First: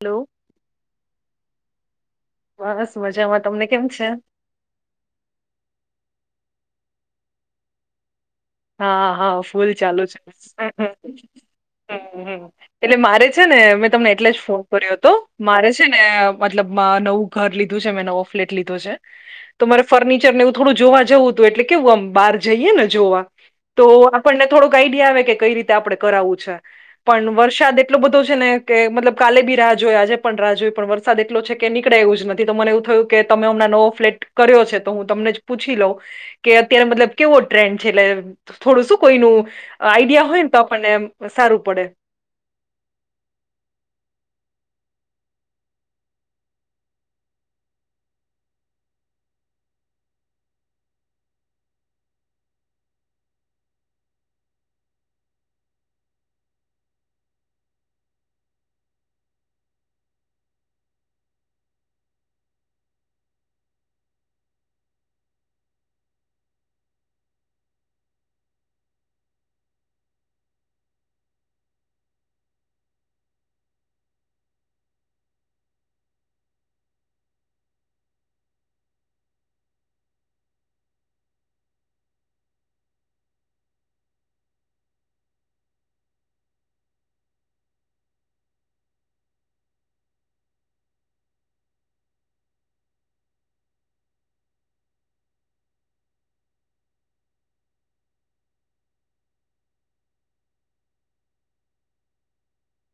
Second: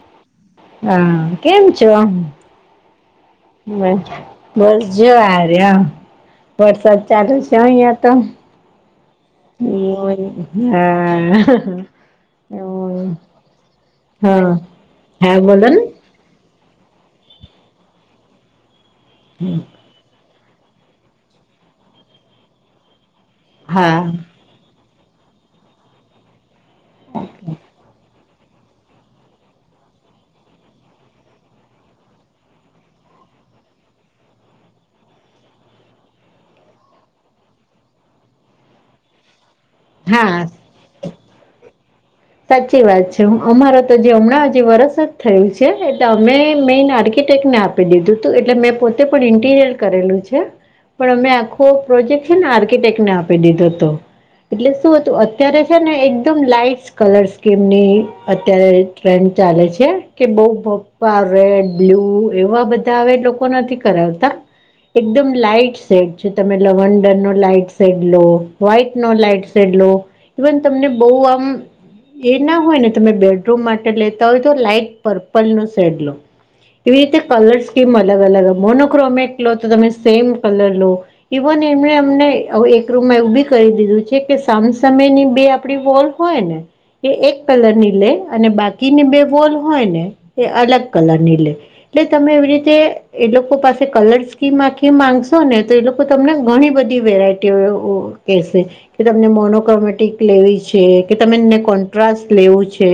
Hello. હા કેમ છો. બસ મજામાંત. હ બસ જો ર વોટ્સઅપ ચાલુ છે અહિયાં તો. હા હા. ફૂલ ચાલુ છે હા એટલે મારે છે ને મેં તમને એટલે જ હા ફોન. કર્યો તો હા બોલો મારે છે ને. મતલબ નવું ઘર લીધું છે મેં નવો ફ્લેટ લીધો છે તોરે. ફર્નિચર ને એવું થોડું જોવા જવું હતું એટલે કેવું આમ બહાર જઈએ ને જોવા તો હા આપણને થોડોક. આડ આવે કે કઈ રીતે આપડણે કરાવવું છે પણ વરસાદ એટલો બધો. ને કે મતલબ કાલે બી રાહ જોઈએ આજે પણ રાહ જોએ પણ વરસાદ એટલો છે કે નીકળે એવું નથી તો મને એવું થયું કે. તમે હમણા નવો ફ્લેટ કર્યો છે તો હું તમને જ પૂછી લઉં. કે અત્યારે મતલબ કેવો ટ્રેન્ડ છે એટલે. થોડું શું કોઈ ન આઈડિયા હોય હા ને તો આપણને સારું પડે. સાચી વાત છે હું અમારા તો જે હમણાં હજી વરસ જ થયું છે એટલે અમે મેન આર્કિટેક્ટ ને આપ. આપ દીધું હતું એટલે મેં પોતે પણ ઇન્ટીરિયર કરેલું છે. પણ અમે આખો પ્રોજેક્ટ છે ને આર્કિટેક્ટને આપી દીધો હતો. એટલે શું હતું અત્યારે છે ને એકદમ લાઈટ. કલર સ્કીમ ની અત્યારે ટ્રેન્ડ ચાલે છે કે બહ. રેડ બ્લુ એવા બધા હવે લોકો નથી કરાવતા. એકદમ લાાઈટ સેટ છે તમે લવંડર નો લાાઈટ સેટ લો વ્હાઈટ નો લાઈટ. ઇવન તમને બહ આમ. એ ના હોય ને તમે બેડરૂમ માટે લેતા હોય તો લાઈટ પર્પલ નો શેડ લો. એવી રીતે કલર્સ કેમ અલગ અલગ મોનોક્રોમેટ લો તો તમે સેમ કલર લો. ઇવન એમને અમને એક રૂમમાં એવું બી કરી દીધું છે કે સામ સમમે ની બે આપડી વોલ. હોને. એ એક કલરની લે અને બાકીની બે વોલ હોયને એ અલગ કલરની લે. એટલે તમે એવી રીતે એ લોકો પાસે કલર સ્કીમ‌આખી માંગશો ને તોએ લોકો તમને ઘણી બધી વેરાયટીઓ.. કેસે કે તમને મોનોકમેટિક લેવી છે કે તમેને કોન્ટ્રાસ લેવું છે?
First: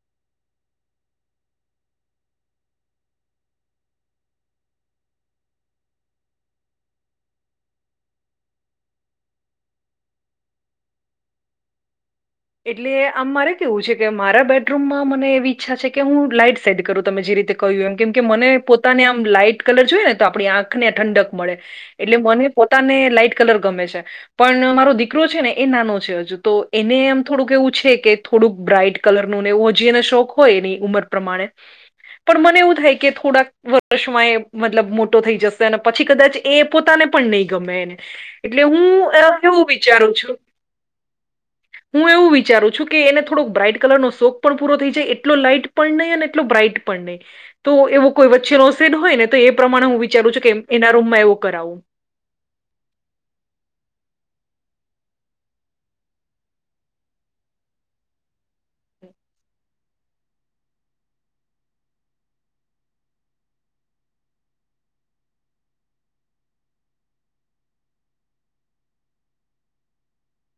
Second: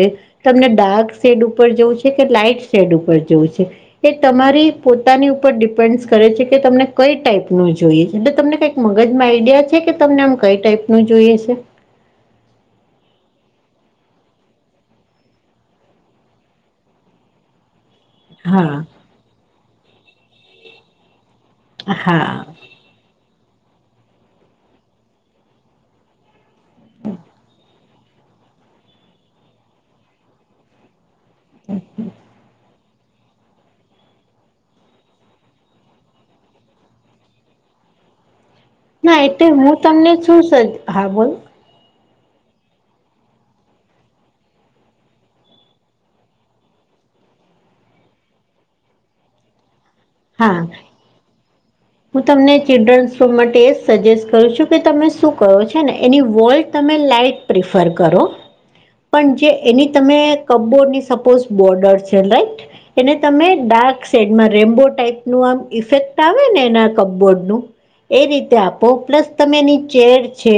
તમને ડાર્ક શેડ ઉપર જોવું છે કે લાઈટ શેડ ઉપર જોવું છે? એ તમારી પોતાની ઉપર ડિપેન્ડસ કરે છે કે તમને કઈ ટાઈપનું જોઈએ છે એટલે તમને કઈ મગજમાં આઈડિયા છે કે તમને આમ કઈ ટાઈપનું જોઈએ છે? એટલે આમ મારે કેવું છે કે મારા બેડરૂમમાં મને એવી ઈચ્છા છે કે, હું લાઈટ શેડ કરું તમે જે રીતે કહ્યું એમ. કેમ કે, મને હા પોતાને આમ લાઈટ કલર જોએ ને તો આપણી આંખને ઠંડક મળે એટલે હા મને પોતાને લાઈટ કલર ગમે છે, પણ મારો દીકરો છેને એ નાનો છે હજુ તો એને થોડુંક એવું છે કે થોડુંક બ્રાાઈટ કલરનું નેએવું હજી એને શોખ હોય એની ઉંમર પ્રમાણે પણ મને એવું થાય કે થોડાંક વ વર્ષમાં એ મતલબ મોટો થઈ જશે અને પછી કદાચ એ પોતાને પણ નહીં ગમે એને એટલે હું ના અ એટલે એવું હું તમને વિચારું છું શું સજ્ હા બોલ હું એવું વિચારું છું કે, એને થોડોક બ્રાાઈટ કલરનો શોક પણ પૂરો થઈ જાય એટલો લાઈટ પણ નહીં અને એટલો બ્રાઈટ પણ નહીં. તો એવો કોઈ વચ્ચેનોશેડ હોયને તો એ પ્રમાણે હું વિચારું છું કે હા એના રૂમમાં એવો કરાવું. હું તમને ચિલ્ડ્રનસ શો માટે એ સજેસ્ટ કરું છું કે તમે શું કરો છેને એની વોલ તમે લાાઈટ પ્રિફર કરો પણ જે એની તમે કબોર્ડની સપોઝ બોર્ડર છે રાઈટ એને તમે ડાર્ક સેડમાં રેમ્બોટ ટાઇપનુ આમ ઇફેક્ટ આવેને એના કપબોર્ડનું એ રીતે આપો. પ્લસ તમે એની ચેર છે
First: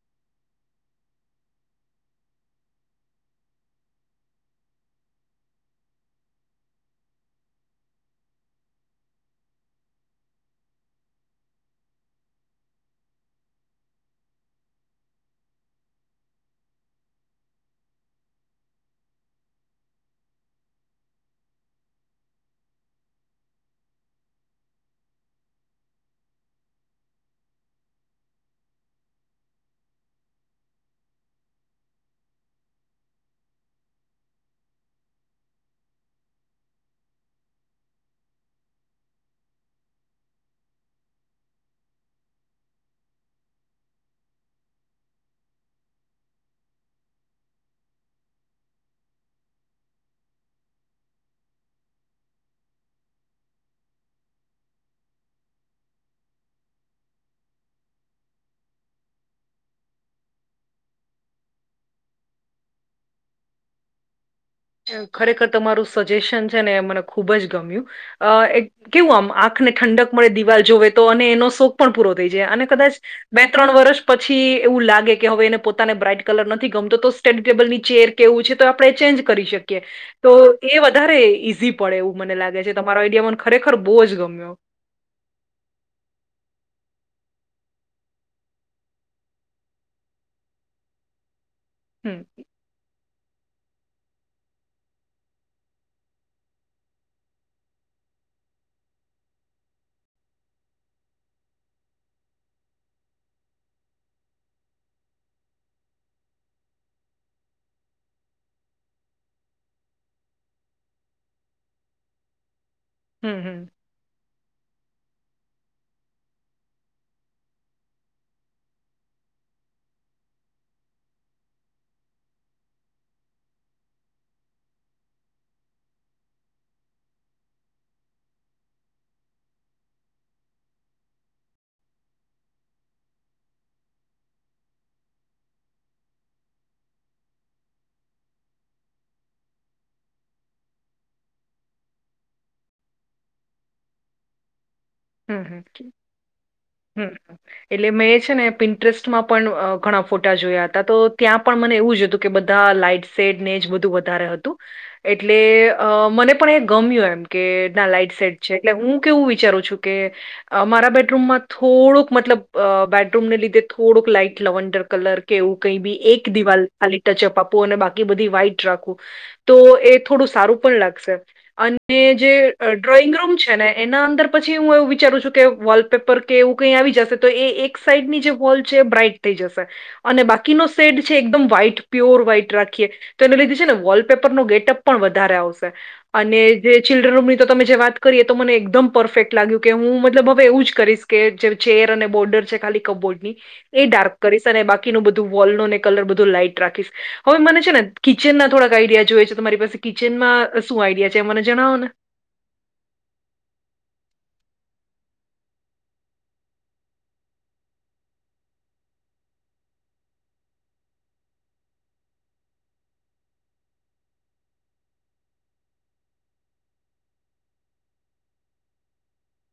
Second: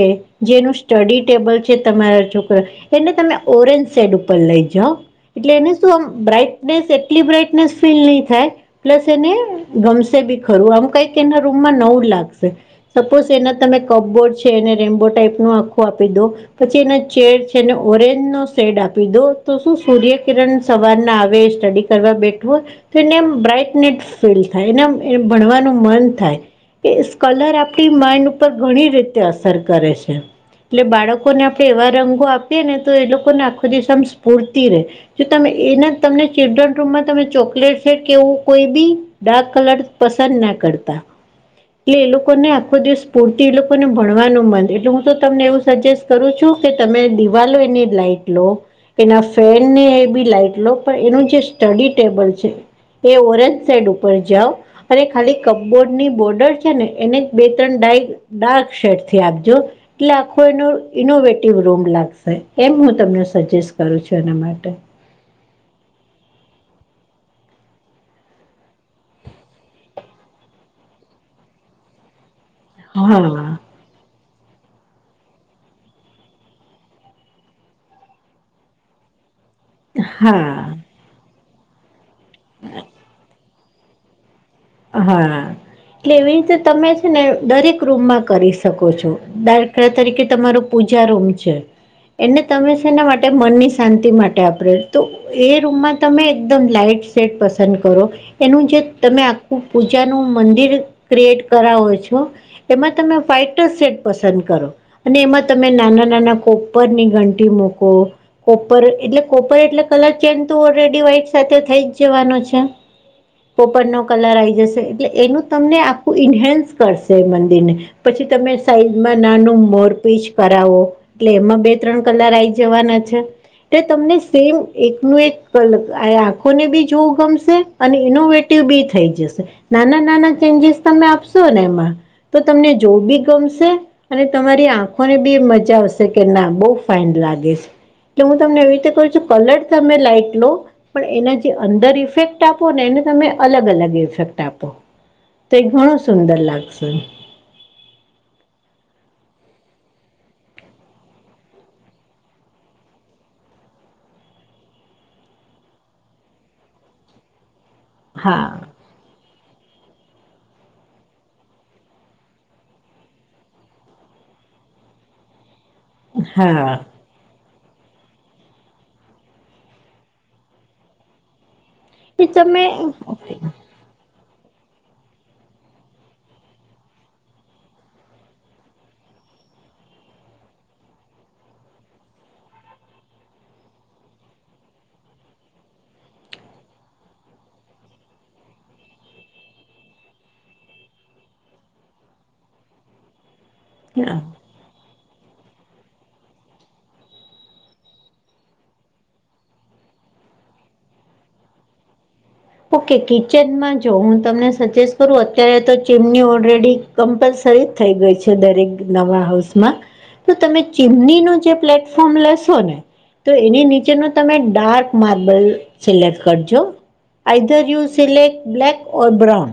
જેનું સ્ટડી ટેબલ છે તમારા છોકરો એને તમે ઓરેન્જ સેડ ઉપર લઈ જાઓ એટલે એને શું આમ બ્રાાઈટનેસ એટલી બ્રાાઈટનેસ ફીલ નહી થાય [unintelligible] ને ગમશે બી ખરું આમ કઈ કે એના રૂમમાં નવું લાગશે. સપોઝ એના તમે કબ્બોર્ડ છે એને રેમ્બો ટાઈપનું આખું આપી દો પછી એનો ચેડ છે એને ઓરેન્જનો શેડ આપી દો તો શું સૂર્યકિરણ સવારના આવે સ્ટડી કરવા બેઠવુ હોય તો એને આમ બ્રાઈટનેટ ફીલ થાય એનેમ ભણવાનું મન થાય કે સ્ કલર આપણી માઇન્ડ ઉપર ઘણી રીતે અસર કરે છે. એટલે બાળકોને આપણે એવા રંગો આપીએ ને તો એ લોકોને આખો દિવસ ‌આમ સ્ફૂર્તિ રહેે. જો તમે એના તમને ચિલ્ડ્રન રૂમમાં તમે ચોકલેટ સે કે એવું કોઈ ભી ડાર્ક કલર પસંદ ના કરતા. એટલે એ લોકોને આખો દિવસ સ્ફુર્તિ એ લોકોને ભણવાનું મન એટલે હું તો તમને એવું સજેસ્ટ કરું છું કે તમે દિવાલો એની લાઈટ લો એના ફેનને એબી લાઈટ લો પણ એનું જે સ્ટડી ટેબલ છે એ ઓરેન્જ શેડ ઉપર જાઓ અરે ખાલી કપબોર્ડની બોર્ડર છે ને એને બે ત્રણ ડાઇટ ડાર્ક શેડથી આપજો એટલે આખો એનો ઇનોવેટિવ રૂમ લાગશે. એમ હું તમને સજેસ્ટ કરું છું એના માટે. ખરેખર તમારું સજેશન છેને એ મને ખુબ જ ગમ્યું. અ એક કેવું આમ આંખને ઠંડક મળે દિવાલ જોવે તો અને એનો શો પણ પૂરો થઈ જાય અને કદાચ હા બે-ત્રણ વર્ષ પછી એવું લાગે કે હવે એને પોતાને બ્રાાઈટ કલર નથી ગમતો તો સ્ટડી ટેબલની ચેર કેએવું છે તો આપણે ચેન્જ કરી શકીએ તો હા એ વધારે ઈઝી પડે એવું મને લાગે છે તમારા આઈડિયા મને ખુબ જ ખરેખર બોવ જ ગમ્યો હા એટલે એવી રીતે તમે છેને દરેક રૂમમાં કરી શકો છો. દાખલા તરીકે તમારું પૂજા રૂમ છે [inaudible] અને તમે શેના માટે મનની શાંતિ માટે આપણે તો એ રૂમમાં તમે એકદમ લાાઈટ સેટ પસંદ કરો એનું જે તમે પૂજા નું મંદિર ક્રિએટ કરાવાવો છો એમાં તમે ફાઈટર સેટ પસંદ કરો અને એમાં તમે નાના નાના કોપરની ઘંટી મૂકો કોપર એટલે કોપર એટલે કલર ચેજ તો ઓલરેડી વ્હાઈટ સાથે થઈ જ જવાનો છે હમ હમ પોપરનોો કલર આવી જશે એટલે એનું તમને આખું ઇન્હન્સ કરશે મંદિર ને પછી તમે સાઈઝમાં નાનું મોર પીચ કરાવો એટલે એમાં બે ત્રણ કલાક આવી જવાના છે તે તમને સેમ એક ન એક કલ આંખોને બી જોવું ગમશે અને ઇનોવેટિવ બી થઈ જશે નાના નાના ચેન્જીસ તમે આપશોને એમાં તો તમને જો બી ગમશે અને તમારી આંખોને બી મજા આવશે કે ના બહુ ફાાઈન લાગે એટલે હું તમને એવી રીતે કહ છું કલર તમે લાાઈટ લો પણ એના જે અંદર ઇફેક્ટ આપો ને એને તમે અલગ અલગ ેક્ટ આપો હમ તો એ હમ. ઘણો સુંદર લાગશે. હમ. એટલે મેં છે. ને પિન્ટરેસ્ટમાં પણ ઘણા ફોટા જોયા હતા તો ત્યાં પણ મને એવું જ હતું કે બધા લાાઈટ્સ સેડ ને જ બધું વધારે હતું. એટલે અ મને પણ એ ગમ્યું એમ કે ના લાઈટ સેટ હા છે. એટલે હું કેવું વિચારું છું કે, મારા બેડરૂમમાં થોડુંક મતલબ બેડરૂમને લીધે થોડુંક લાઈટ લવન્ડર કલર કે એવું કઈ બી એક દિવાલ હા ખાલી ટચઅપ આપવું અને બાકી બધી વાઈટ રાખવું તો એ થોડું સારું પણ લાગશે અને ને એ જે તમે ડ્રોઈંગ રૂમ છે ને એના અંદર પછી પછ હું એવું વિચારું છું, કે વોલપેપર કે એવું કઈ આવી જશે તો એ એક સાઈડની જે હોલ છે એ બ્રાઈટ થઈ જશે. અને બાકીનો શેડ છે એકદમ વ્હાઈટ પ્યોર વ્હાઈટ રાખીએ તો એને લીધે છે ને વોલપેપર નો ગેટઅપ પણ વધારે આવશે અને જે ચિલ્ડ્રન રૂમ ની તો તમે જે વાત કરીએ તો મને એકદમ પરફેક્ટ લાગ્યું કે હું મતલબ હવે એવું જ કરીશ કે જે ચેર અને બોર્ડર છે ખાલી કપબોર્ડ ની એ ડારક હા કરી બાકીનું બધું વોલ ન ને કલર બધું લાઈટ રાખીશ હવે મને છે ને કિચન ના થોડાક આઈડિયા જોઈ છે તમારી પાસે કિચનમાં શું આઈડિયા છે મને જણાવો ને ઓકે કિચનમાં જો હું તમને સજેસ્ટ કરું અત્યારે તો ચીમની ઓલરેડી કમ્પલસરી થઈ ગઈ છે દરેક નવા હાઉસમાં તો તમે ચીમની નું જે પ્લેટફોર્મ લેશો ને તો એની નીચેનો તમે ડાર્ક માર્બલ સિલેક્ટ કરજો either you select black or brown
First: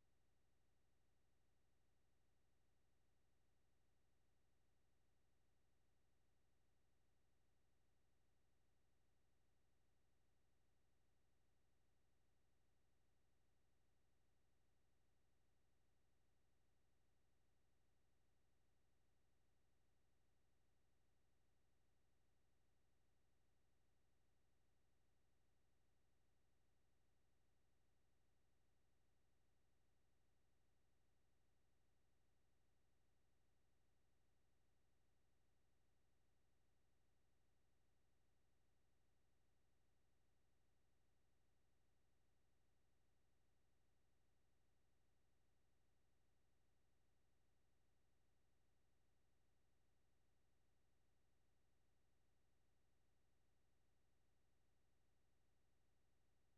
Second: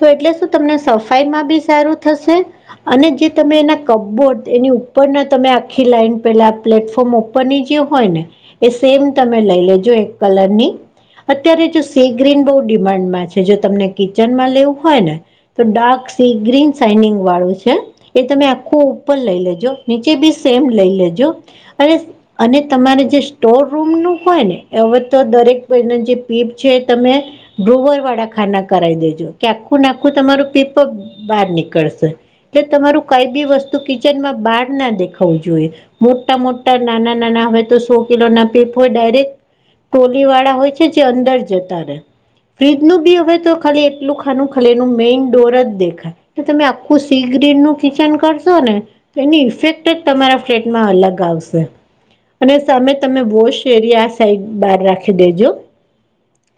તો એટલે શું તમને સફાઈમાં બી સારું થશે અને જે તમે એના કપબોર્ડ એની ઉપરના તમે આખી લાઈઇન પેલા પ્લેટફોર્મ ની જે હોય ને એ સેમ તમે લઈ લેજો એક કલરની અત્યારે જો સી ગ્રીન બહુ ડિમાન્ડમાં છે જો તમને કિચનમાં લેવું હોય ને તો ડાર્ક સી ગ્રીન સાઇનિંગ વાળું છે એ તમે આખો ઉપર લઈ લેજો નીચે બી સેમ લઈ લેજો અને અને તમારે જે સ્ટોર રૂમ નું હોય ને હવે તો દરેક જે પીપ છે તમે ડોવર વાળા ખાના કરાવી દેજો કે આખું નાખું તમારું પીપ બહાર નીકળશે એટલે તમારું કઈ બી વસ્તુ કિચનમાં બહાર ના દેખાવવું જોઈએ મોટા મોટા નાના નાના હવે તો સો કિલો ના પેપ હોય ડાયરેક્ટ ટોલી વાળા હોય છે જે અંદર જતા રહે ફ્રીજનુંું બી હવે તો ખાલી એટલું આખાનું ખાલેનુંું મેઈન ડોર જ દેખાય તો તમે આખું સીગ્રીન નું કિચન કરશો ને તો એની ઇફેક્ટ જ તમારા પેટમાં અલગ આવશે અને સામે તમે વોશ એરિયા સાઈડ બહાર રાખી દેજો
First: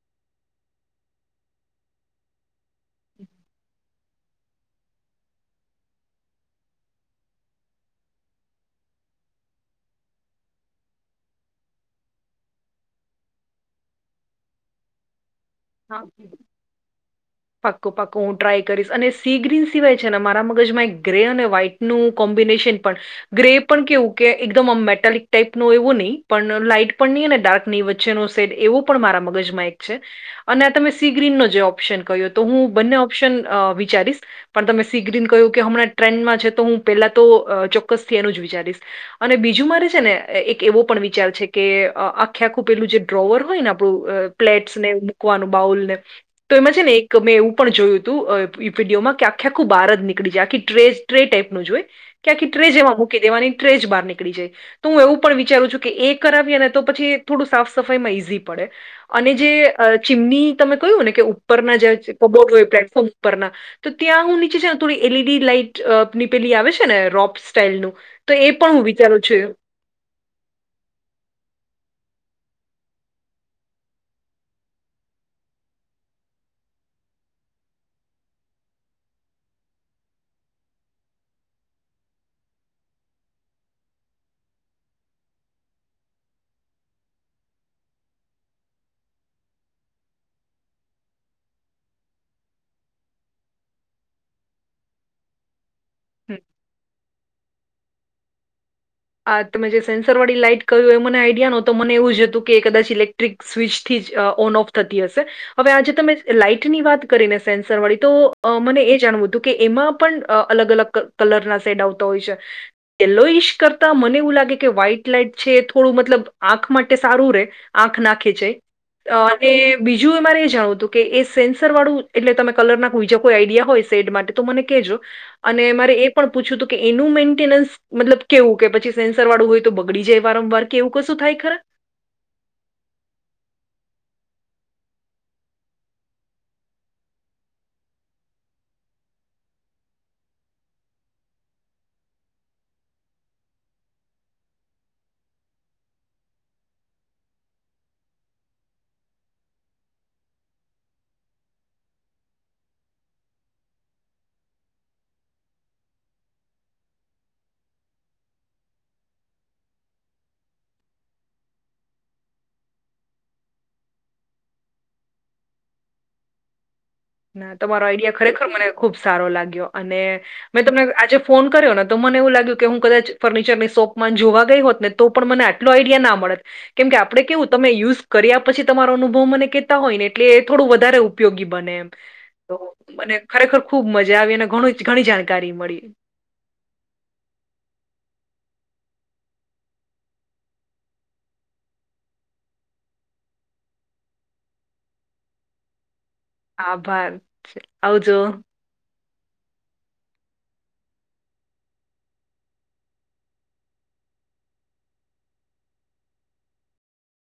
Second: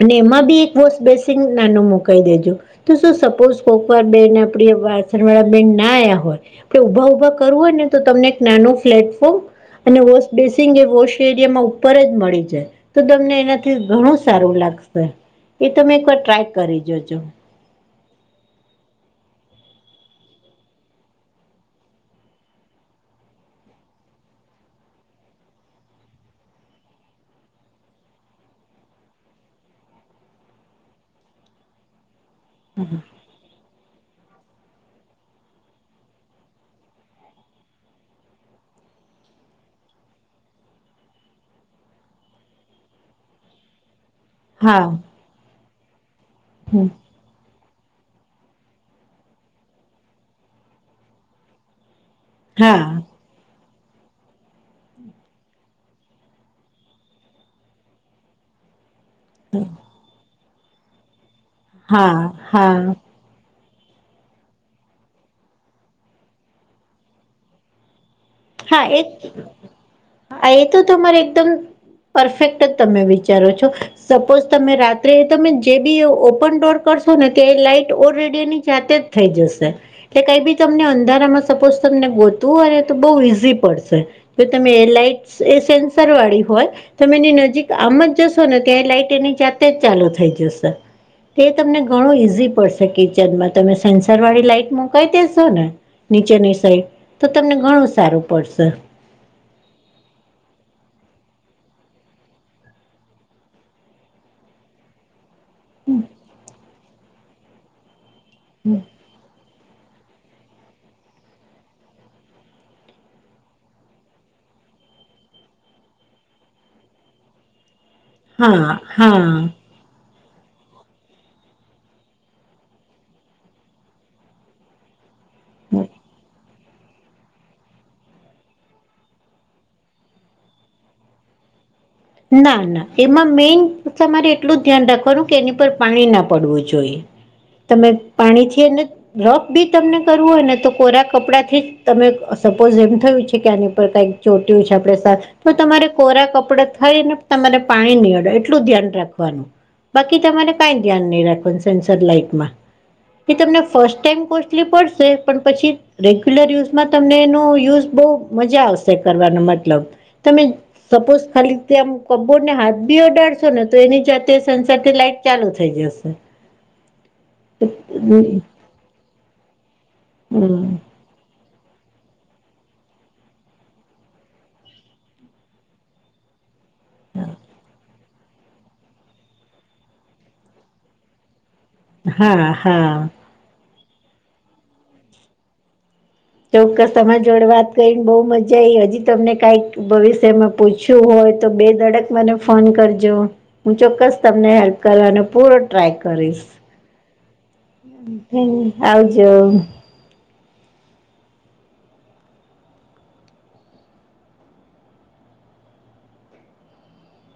અને એમાં બી એક વોસ બેસંગ નાનું મુકાઈ દેજો તો શ સપોઝ કો બેન આપડી વાસણ વાળા બેન ના આવ્યા હોય આપ ઉભા ઉઊભા કરવું હોય ને તો તમને એક નાનું પ્લેટફોર્મ અને વોશ બેસિંગ એ વોશ એરિયામાં ઉપર જ મળી જાય તો તમને એનાથી ઘણું સારું લાગશે એ તમે એકવાર ટ્રાય કરી જાજો પાક્કો પાક્કો હું ટ્રાય કરીશ અને સી ગ્રીન સિવાય છે ને મારા મગજમાં એક ગ્રે અને વ્હાઈટ નું કોમ્બિનેશન પણ ગ્રે પણ કેવું કે એકદમ મેટાિક ટાાઈપ ન એવો નહીં પણ લાાઈટ પણ નહીં ને ડાર્ક ની વચ્ચેનો સેટ એવું પણ મારા મગજમાં એક છે અને આ તમે સી ગ્રીનનો જે ઓપ્શન કહ્યો તો હું બંને ઓપ્શન વિચારીશ પણ તમે સી ગ્રીન કહ્યું કે હમણાં ટ્રેન્ડમાં છે તો હું પેલા તો ચોક્કસથી એનું જ વિચારીશ અને બીજું મારે છે ને એક એવો પણ વિચાર છે કે આખે આખું પેલું જે ડ્રોવર હોય ને આપણું હા પ્લેટ્સને મૂકવાનું બાઉલ ને તો એમાં છે હા ને એક મેં એવું પણ જોયું હતું વિડીયોમાં કે આખ આખું બહાર જ નીકળી જાય આખી ટ્રે ટ્રે ટાઈપ નું જોય ક્યાંકી ટ્રેજ એવા હા મૂકી દેવાની ટ્રે જ બહાર નીકળી જાય તો હું એવું પણ વિચારું છું કે એ કરાવીએ ને તો પછી થોડું સાફ સફાઈમાં ઈઝી પડે અને જે ચીમની તમે કહ્યું ને કે ઉપરના જે હા કબોટ હોય હા પ્લેટફોર્મ ઉપરના તો ત્યાં હું નીચે છે ને થોડી એલઈડી લાાઈટ નીપેલી આવે છે ને રોપ્સ સ્ટાઈલનુંું હા એક એ તો તમારે એકદમ પરફેક્ટ તમે વિચારો છો સપોઝ તમે રાત્રે તમે જે બી ઓપન ડોર કરશો ને તે લાઈટ ઓર રેડયની જાતે થઈ જશે એટલે કઈ બી તમને અંધારામાં સપોઝ તમને ગોતું હોયને તો બ પડશે જો તમે એ લઇટ એ સેન્સર વાળી હોય તમે એની નજીક આમ જ જશો ને ત્યાં લાઈટ એની જાતે જ ચાલુ થઈ જશે તે તમને ઘણું ઈઝી પડશે કિચનમાં તમે સેન્સર વાળી લાઈટ મોકઈ દેશો ને નીચેની સઈ તો તમને ઘણું સારું પડશે આ તમે જે સેન્સર વાળી લાઈઇટ કર્યું એ મને આઈડિયા નતો મને એવું જ હતું કે કદાચ ઇલેક્ટ્રિક સ્વિચ થી જ ઓન ઓફ થતી હશે હવે આજે તમે લાાઈટ ની વાત કરીને સેન્સર વાળી તો મને એ જાણવું હતું કે એમાં પણ અલગ અલગ કલર ના સેડ આવતા હોય છે લોશ કરતા મને એવું લાગે કે્ાઈટ લાાઈટ છે થોડું મતલબ આંખ માટે સારું રે આંખ નાખ રાખે હા છે હા અને બીજું એ મારે એ જાણવું હતું કે એ સેન્સર વાળું એટલે તમે કલર ના બીજા કોઈ આઈડિયા હોય સેડ માટે મને કજો અને મારે એ પણ પૂછ્યું હતું કે એનું મેન્ટેનન્સ મતલબ કેવું કે પછી સેન્સર વાળું હોય તો બગડી જાય વારંવાર કે એવું કશું થાય ખરા ના ના એમાં મેઈન તમારે એટલું જ ધ્યાન રાખવાનું કે એની પર પાણી ના પડવું જોઈએ તમે પાણી છ ને રફ બી તમને કરવું હોય ને તો કોરા કપડા થી જ તમે સપોઝ એમ થયું છે કે આની પર કઈક ચોટ્યું છે આપડે સર તો તમારે કોરા કપડા ખરીને તમારે પાણી નહી અડે એટલું ધ્યાન રાખવાનું બાકી તમારે કઈ ધ્યાન નહી રાખવા સેન્સર લાઈટ માં કે તમને ફસ્ટ ટાઈમ કોસ્ટલી પડશે પણ પછી રેગ્યુલર યુઝમાં તમને એનો યુઝ બહ મજા આવશે કરવાનો મતલબ તમે સપોઝ ખાલી કબૂરને હાથ બીઓ ડળશો ને તો એની જાતે સંસારથી લાઈટ ચાલુ થઈ જશે ના તમારો આઈડિયા ખરેખર હમ મને ખુબ સારો લાગ્યો અને મેં તમને આજે ફોન કર્યો ને તો મને એવું લાગ્યું કે હું કદાચ ફર્નિચરની શોપ માં જોવા ગઈ હોત ને તો પણ મને આઈડિયા ના મળત કેમ કે આપડણે કેવું તમે યુઝ કર્યા પછી તમારો અનુભવ મને કેહેતા હોય ને એટલે એ થોડું વધારે ઉપયોગી બને એમ હા તો હા મને ખરેખર ખુબ મજા આવી અને ઘણી જાણકારી મળી ચોક્કસ તમારી જોડે વાત કરીને બહુ મજા આઈ હજી તમને કાઈક ભવિષ્યમાં પૂછ્યું હોય તો બે દડક મને ફોન કરજો. હું ચોક્કસ તમને હેલ્પ કરવાનો અને પૂરો ટ્રાય કરીશ આભાર આવજો આવ જો